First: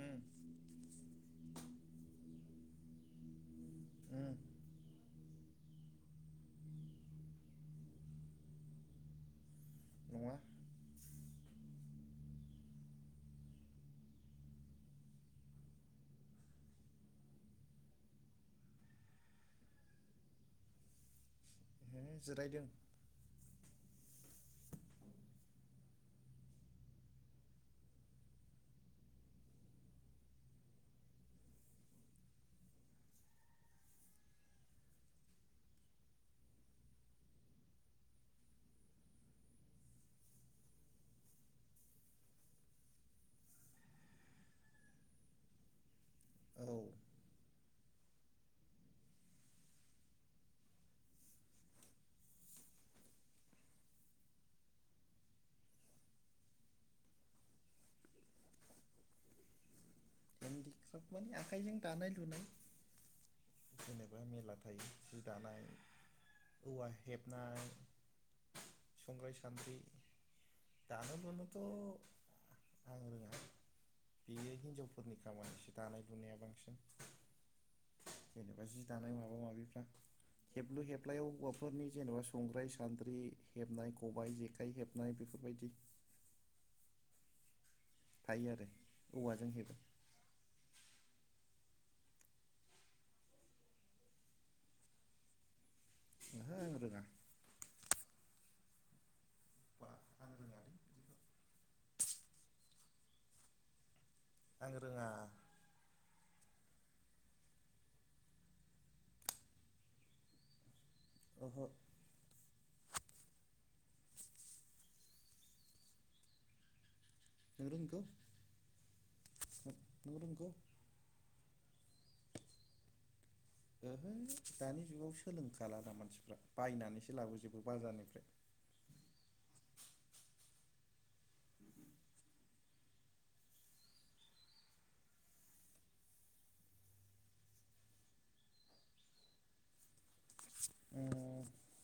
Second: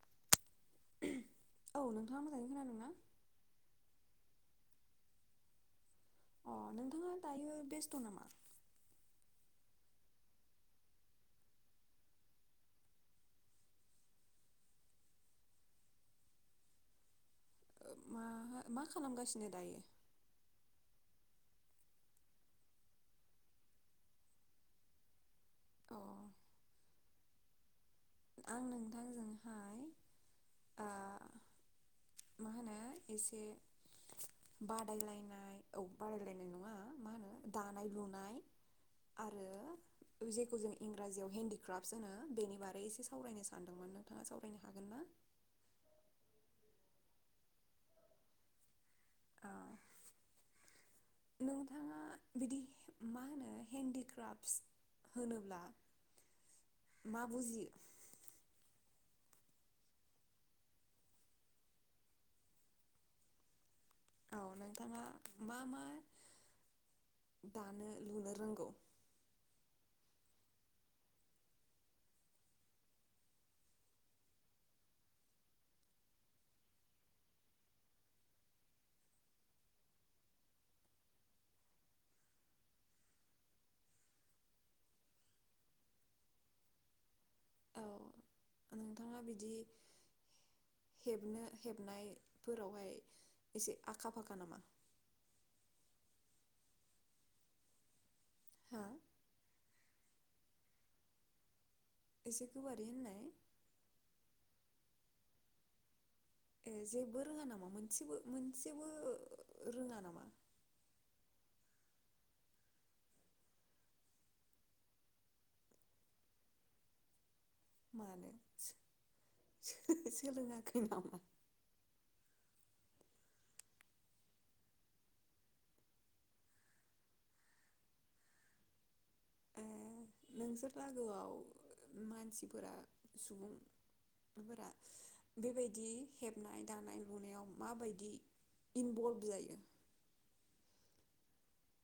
उम औ नोंथाङा मोजाङै खोनादोंना? उम अ नोंथाङा दायो बेस्थ नामा? नङा मा मा खालामगासिनो दायो? ओ जिरायदों। अ आं नोंथांजोंहाय आ मा होनो इसे बादायलायनाय औ बादायलायनाय नङा मा होनो दानाय लुनाय आरो जेखौ जों इंराजियाव हेन्दिग्रापस होनो बेनि बारै सावरायनो सानदोंमोन नोंथाङा सावरायनो हागोन ना? औ अ नोंथाङा बिदि मा होनो हेन्दिक्राफ्स होनोब्ला मा बुजियो? तारमाने आखाइजों दानाय लुनाय। जेनेबा औ मेला थायो नोंथाङा जि मा दानाय मा औवा हेबनाय दानो लुनो रोंगौ संग्राय सान्द्रि। दानो लुनोथ' आं रोङा बेयो हिनजावफोरनि जि दानाय लुनाया बांसिन जेनेबा जि दानाय माबा माबिफ्रा हेबलु हेबलायाव हौवाफोरनि जेनेबा संग्राय सान्द्रि हेबनाय खबाय जेखाइ हेबनाय बेफोरबायदि औ हायो आरो नोंथाङा औवाजों बिदि हेबो। हेबनो हेबनायफोरावहाय एसे आखा फाखा नामा? ओंहो आं रोङा। हा बा आं रोङालै बिदिखौ, एसे गोबारै होननाय आं रोङा ए जेबो रोङा नामा मोनसेबो मोनसेबो रोङा नामा? [unintelligible] नों रोंगौ मानो नों रोंगौ सो-सोलोङाखै नामा? ओहो दानि जुगाव सोलोंखालादा मानसिफ्रा बायनानैसो लाबोजोबो बाजारनिफ्राय ए नोंसोर लागोआव मानसिफोरा सुबुं फोरा बेबायदि हेबनाय दानाय लुनायाव माबायदि इनभल्भ जायो? ओ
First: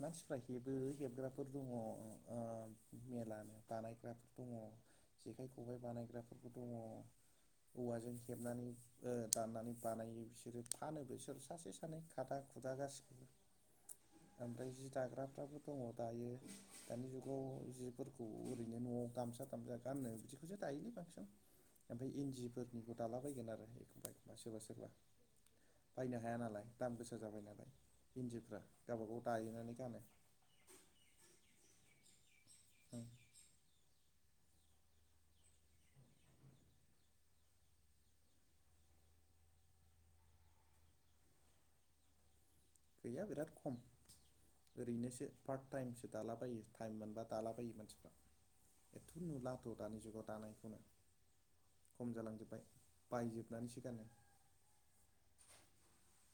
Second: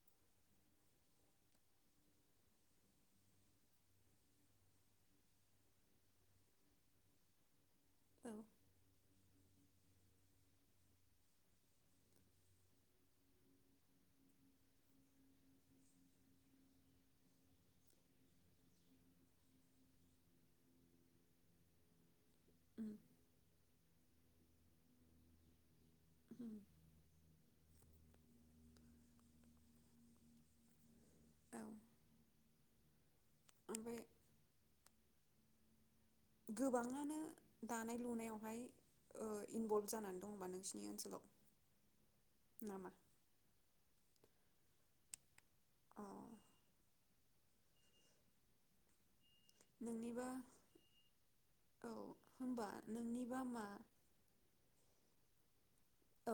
मानसिफ्रा हेबो हेबग्राफोर दङ ओ मेलानो बानायग्राफोर दङ जेखाइ खबाय बानायग्राफोरबो दङ। औवाजों औ हेबनानै ओ दाननानै बानायो बिसोरो फानो बिसोर सासे सानै खादा खुदा गासिबखौबो ओमफ्राय जि दाग्राफ्राबो दङ दायो दानि जुगाव जिफोरखौ ओरैनो न'आव गामसा थामसा गान्नो बिदिखौसो दायोलै बांसिन ओमफ्राय इन्दि उम फोरनिखौ दाला बायगोन आरो बाय बा सोरबा सोरबा बायनो हाया उम नालाय दाम गोसा जाबाय नालाय इन्दिफ्रा गावबा गाव दायोनानै गानो ओं ओमफाय गोबाङानो दानाय लुनायावहाय ओ इनभल्भ जानानै दङ होमबा नोंसिनि ओनसोलाव? नामा गैया बिराद खम। ओरैनोसो पार्ट अ टाइमसो दालाबायो टाइम मोनबा दालाबायो मानसिफ्रा एथ नुलाथ' दानि नोंनिबा जुगाव दानायखौनो औ खम जालांजोबबाय होनबा नोंनिबा मा बायजोबनानैसो गानो। औ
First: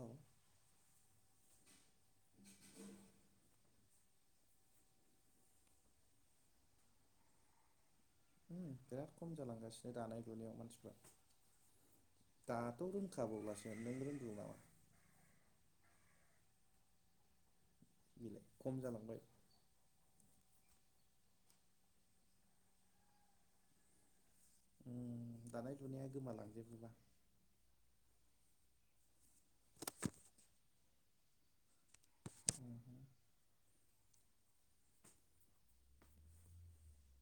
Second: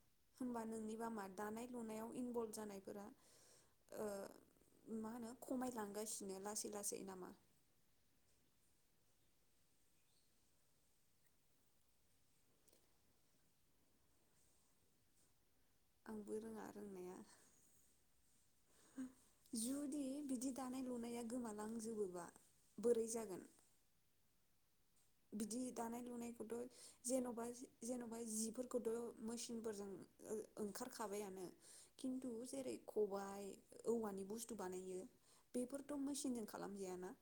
औ होमबा नोंनिबा मा दानाय लुनायाव इनभल्भ जानायफोरा ओ मा होनो खमायलांगासिनो लासै लासै नामा? उम बिराद खम जालांगासिनो दानाय लुनायाव मानसिफ्रा दाथ' रोंखाब्लासो नों रोंगौ नामा? आंबो रोङा रोंनाया बेलाय खम जालांबाय [inaudible] जुदि बिदि दानाय लुनाया गोमालांजोबोबा बोरै जागोन? उम बिदि दानाय लुनाया लुनायखौथ' गोमालांजोबोबा जेन'बा जेन'बा जिफोर खौथ' मोचिनफोरजों ओ-ओंखारखाबायानो किन्थु जेरै खबाइ औवानि बुस्थु बानायो बेफोरथ' मेसिनजों खालामजायाना?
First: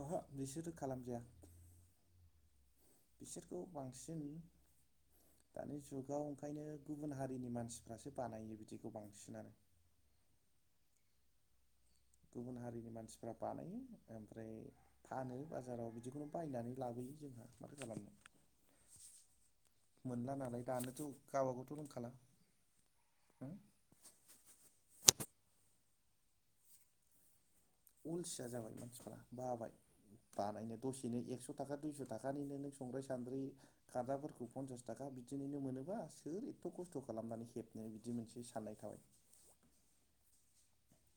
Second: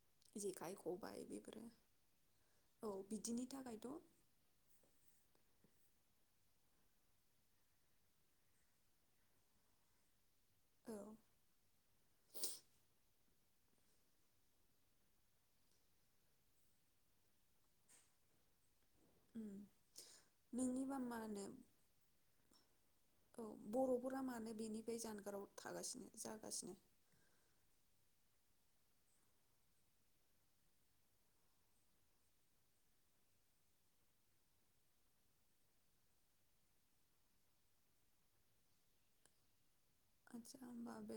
अह' बिसोरो जेखाइ खबाइ खालामजाया बेफोरो औ बिदिनि बिसोरखौ थाखायथ' औ बांसिन दानि जुग जुगाव ओंखायनो गुबुन हारिनि मानसिफ्रासो बानायो बिदिखौ बांसिनानो। औ गुबुन हारिनि मानसिफ्रा बानायो ओमफ्राय फानो बाजाराव बिदिखौनो बायनानै लाबोयो जोंहा माथो खालामनो। ओम मोनला नालाय नोंनिबा दानोथ' मानो। गावबागावथ' रोंखाला औ बर'फोरा मानो बेनिफ्राय जानगाराव थागासिनो जागासिनो। अलसिया जाबाय मानसिफ्रा, बाबाय बानायनो दसेनो एकस' थाखा दुइस' थाखानिनो नों संग्राय सान्द्रै खादाफोरखौ फन्सास थाखा बिदिनिनो मोनोबा सोर एथथ' खस्थ' खालामनानै हेबनो बिदि मोनसे साननाय थाबाय। आदसा होमबा, बे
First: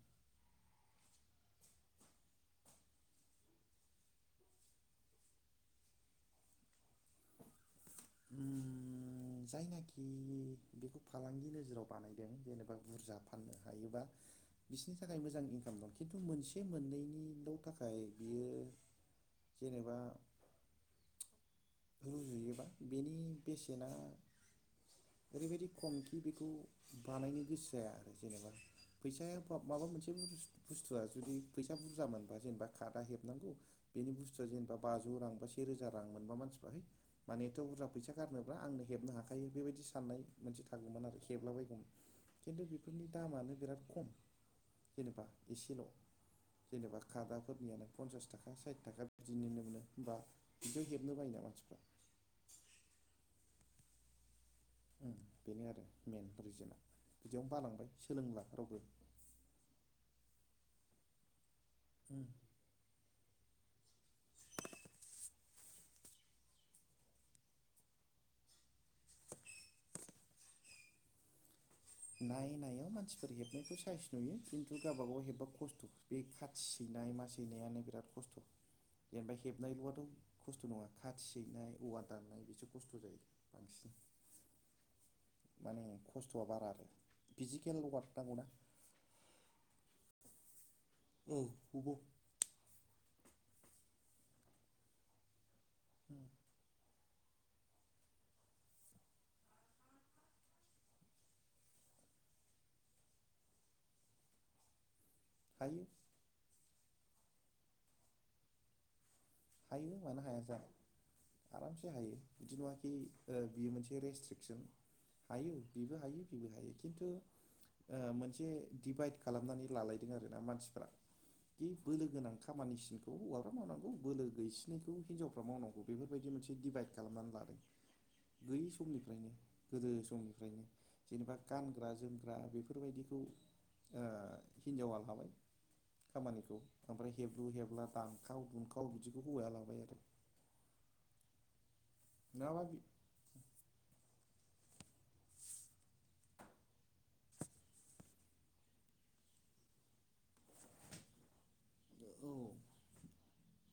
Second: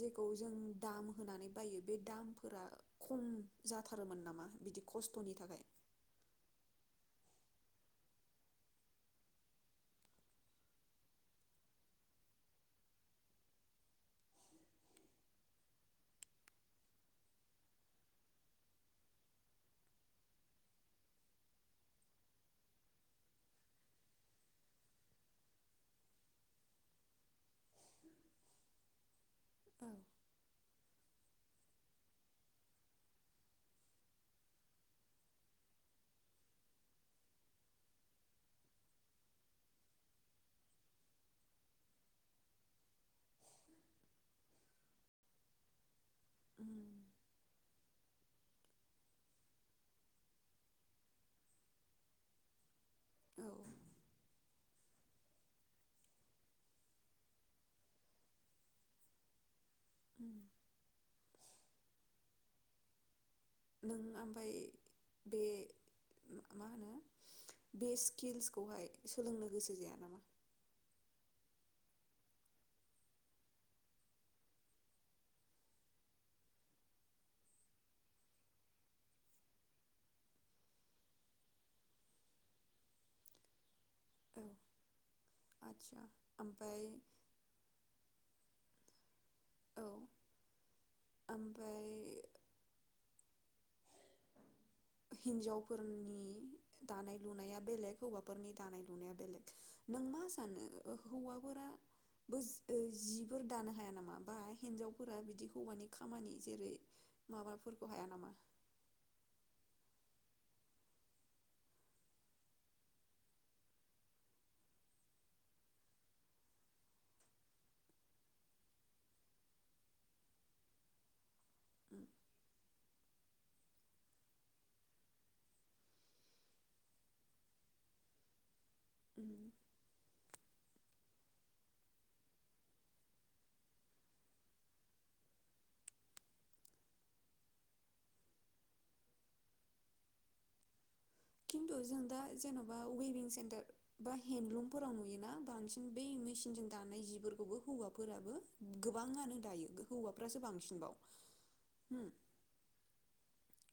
जेखौ जों दाम होनानै बायो बे दामफोरा खम जाथारोमोन नामा? बिदि खस्थ'नि थाखाय। ओम, जायनाखि बेखौ फालांगि नोजोराव बानायदों जेनेबा बुरजा फाननो हायोबा बिसिनि थाखाय मोजां इंकाम दं, खिन्थु मोनसे मोननैनिल' थाखाय बियो जेनेबा रुजुयोबा बेनि बेसेना ओरैबायदि खमखि बेखौ बानायनो गोसो जाया आरो जेनेबा फैसाया मा-माबा औ मोनसे बस्थु बुस्थुआ जुदि फैसा बुरजा मोनबा जेनेबा कादा हेबनांगौ बेनि बुस्थुआ जेनेबा बाजौ रां बा सेेरोजा रां मोनबा मानसिफ्रा है माने थ' बुरजा फैसा गारनोब्रा आंनो हेबनो हाखायो बेबायदि साननाय मोनसे थागौमोन आरो, हेबलाबायगौमोन खिन्थु बेफोरनि दामानो बिराद खम जेनेबा एसेल'। जेनेबा उम, खादाफोरनियानो फनसास थाखा साइथ थाखा बिदिनिनो मोनो होमबा बिदियाव हेबनो बायोना मानसिफ्रा। औ ओम बेनो आरो मेेन रिजोना बिदियावनो बालांबाय सोलोंला रावबो। उम। ओम। नों आम बे मा होनो? बे स्किलसखौहाय सोलोंनो गोसो जाया नामा? नाय नायाव मानसिफोर हेबनायखौ साइस नुयो, खिन्थु गावबाागाव हेबबा खस्थ' बे खाथि सैनाय मा सैनायानो बिराद खस्थ'। जेनेबा हेबनायल'आथ' खस्थ' नङा खाथि सैनाय औवा दाननाय बिसो खस्थ' जायो बांसिन। [inaudible] माने आदसा खस्थ'आ बारा ओमफ्राय आरो फिजिकेल वार्क नांगौना। औ औ नंगौ। ओमफ्राय हिनजावफोरा दानाय लुनाया बेलेग हौवाफोरनि दानाय लुनाया बेलेग, नों मा सानो हौवाफोराबो जिफोर दानो हाया नामा? बा हिनजाव फोर बिदि हायो हौवानि खामानि जेरै माबा फुलखौ हाया नामा? हायो मानो हाया जानो? आरामसे हायो बिदि नङाखि बियो मोनसे रेस्ट्रिकसन हायो बिबो हायो बिबो हायो खिन्थु मोनसे डभाइद खालामनानै लालायदों आरोना मानसिफ बे उम बोलो गोनां खामानिसो हग्रा मावनांगौ बोलो गैसिननायखौ हिनजावफ्रा मावनांगौ बेफोरबायदि मोनसे दिडभाइद खालामनानै लादों। उम समनिफ्रायनो गोदो समनिफ्रायनो। जेनेबा गानग्रा जोमग्रा बेफोरबायदिखौ, हिनजावा लाबाय खामानिखौ ओमफ्राय हेब्लु हेबला दानखाव दुनखाव बिदि बेखौ हौवाया लाबाय आरो। खिन्थु जों दा नङाबा जेन'बा वं सेर ब हेन्दन्दलुमफोराव नुयोना, बांसिन बै मेसििनजों दानाय जिफोरखौबो हौवाफोराबो गोबाङानो दायो हौवाफ्रासो बांसिन बाव। हम। औ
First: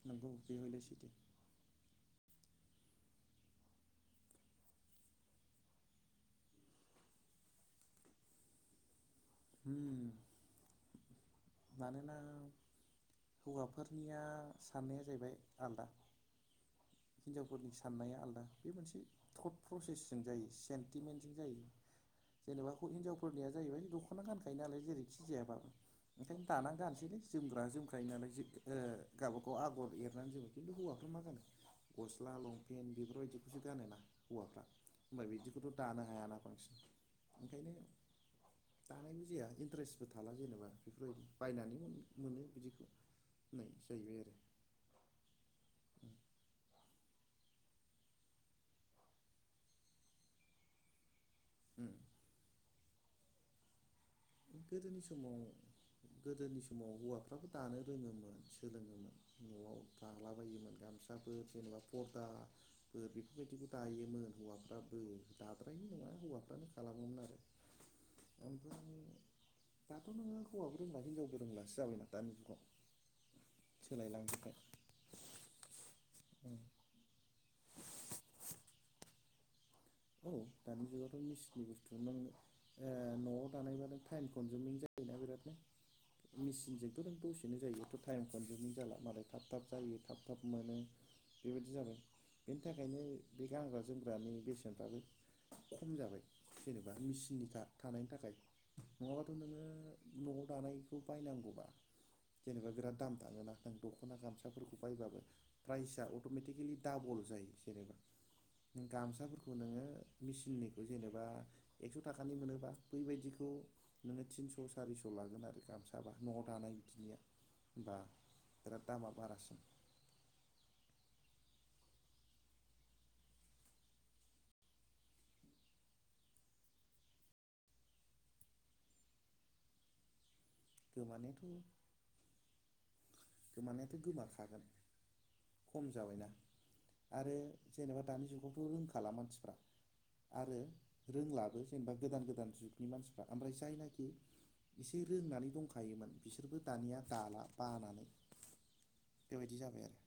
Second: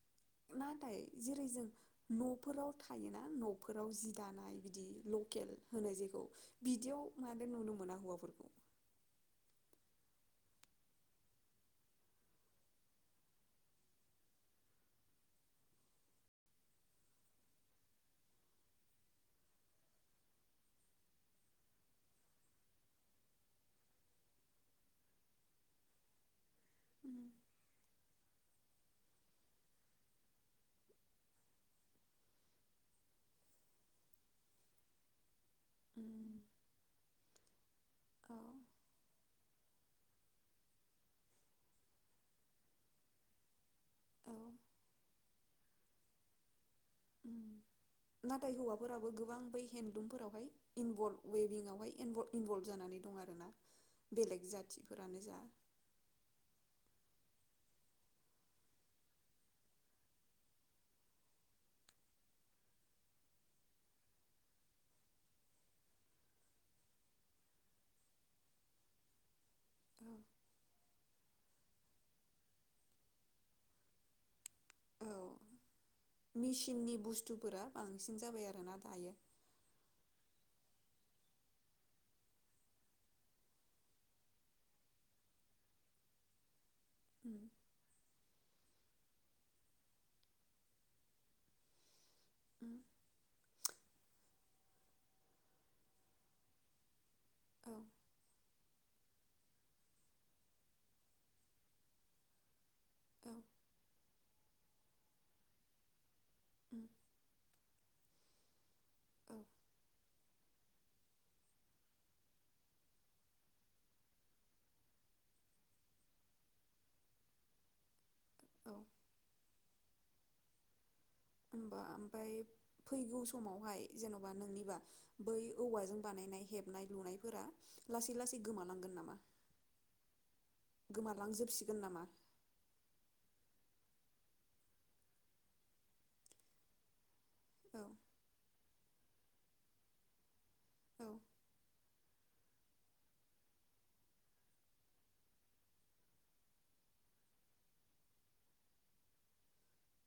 नंगौ बे हयले नाथाय सैथो जेरै जों न' न'फोराव थायोना न'फोराव जि दानाय बिदि लकेल होनाय जेखौ बिदियाव माथो नुनो मोना हौवाफोरखौ। हम। मानोना हौवाफोरनिया साननाया जाहैबाय आलदा, हिनजावफोरनि साननाया आलदा। बे मोनसे थर्ट प्रसेसजों जायो सेन्टिमेन्टजों जायो जेनेबा हिनजावफोरनिया जाहैबाय दख'ना गानखायो नालाय जेरैखि जायाबाबो। ओंखायनो दानानै गानसैलै जोमग्रा जोमग्राय नालाय, जि गावबाागाव आगर एरनानै जोमो खिन्थु हौवाफ्रा मा गानो गस्ला लंपेनन्ट बेफोरबायदिखौसो गानोना। हौवाफ्रा होमबफ्राय बिदि थ दानो हायाना बांसिन ओंखायनो औ दानायबो जाया। ड्रेसबो थाला जेनेबा बेफोरबायदि बायनानै मोनो बिदिखौ होननाय जायो अ नाथाय हौवाफोराबो गोबां बै हेन्दलुमफोरावहाय इनभल्भ उम वेबिंआवहाय इनभ-इनभल्भ जानानै दं आरोना बेलेग गोदोनि जाथिफोरानो सम जा गोदोनि समाव हौवा गोबां दानो रोङोमोन सोलोङोमोन न'आव दालाबायायोमोन गामसाफोर जेनेबा फरदाफोर बेफोरबायदिखौ दायोमोन हौवाफ्राबो दाद्रायनि नङा हौवाफ्रानो खालामोमोन आरो ओमफ्राय दाथ' औ नोङो हौवा रोंबा हिजाव बो रोंब्लासो जाबायना दानि जुगाव सोलायलांनो थाखाय औ मेसिननि बुस्थ थुफोरा बांसिन जाबाय आरो ना दायो औ दानि जुगावथ' मेसिननि बुस्थु नों ओ न'आव दानायबानो टाइम कनजमिं जायोना बिरादनो मिचिनजों उम दसेनो जायो टाइम कनजमिं जाला मालाय थाब थाब जायो थाब थाब मोनो बेबायदि जाबाय बेनि उम थाखायनो बे गानग्रा जोमग्रानि बे सेनफ्राबो खम जाबाय जेनेबा मेसिननि औ था-थानायनि थाखाय नङाबाथ' नोङो न'आव दानायखौ बायनांगौबा जेनेबा बिराद दाम औ दाङोन ना आं दख'ना गामसा फोरखौ बायबो प्राइसआ अट'मेटिकेलि उम डाबल जायो जेनेबा नों औ गामसाफोर खौ नोङो मेचिननिखौ जेनेबा एकस' थाखानि मोनोबा बैबायदिखौ नोङो थिनस' सारिस' लागोन आरो गामसाबा न'आव दानाय बिदिनिया होमबा औ बिराद दामा बारासिन होमबा ओमफ्राय फैगौ समावहाय जेन'बा नोंनिबा बै औवाजों बानायनाय हेबनाय लुनायफोरा लासै लासै गोमालांगोन नामा गोमानायाथ' गोमालांजोबसिगोन नामा गोमानायाथ' गोमाखागोन खम जाबायना आरो औ जेनेबा दानि जुगाव रोंखाला मानसिफ्रा आरो औ रोंलाबो जेनेबा गोदान गोदान जुगनि मानसिफ्रा ओमफ्राय जायनाखि एसे रोंनानै दंखायोमोन बिसोरबो दानिया दाला बानानै बेबायदि जाबाय आरो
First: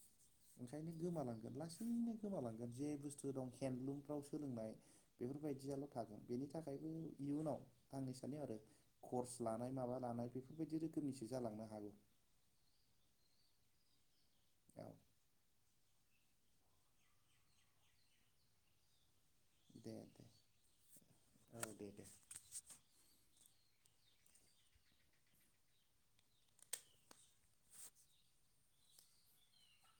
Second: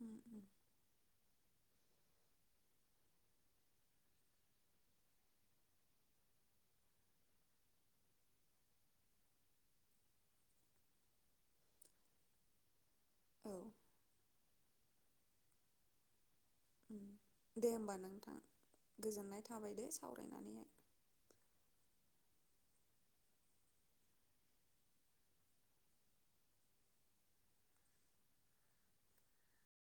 उम उम ओंखायनो गोमालांगोन लासैनो गोमालांगोन जे बुस्थु दं हेन्दलुमफ्राव सोलोंनाय बेफोरबायदियाल' थागोन बेनि थाखायबो इयुनाव आंनि सानो आरो कर्स लानाय माबा लानाय बेफोरबायदि रोखोमनिसो जालांनो हागौ औ औ उम दे होमबा नोंथां गोजोननाय थाबाय दे सावरायनानैहाय औ दे दे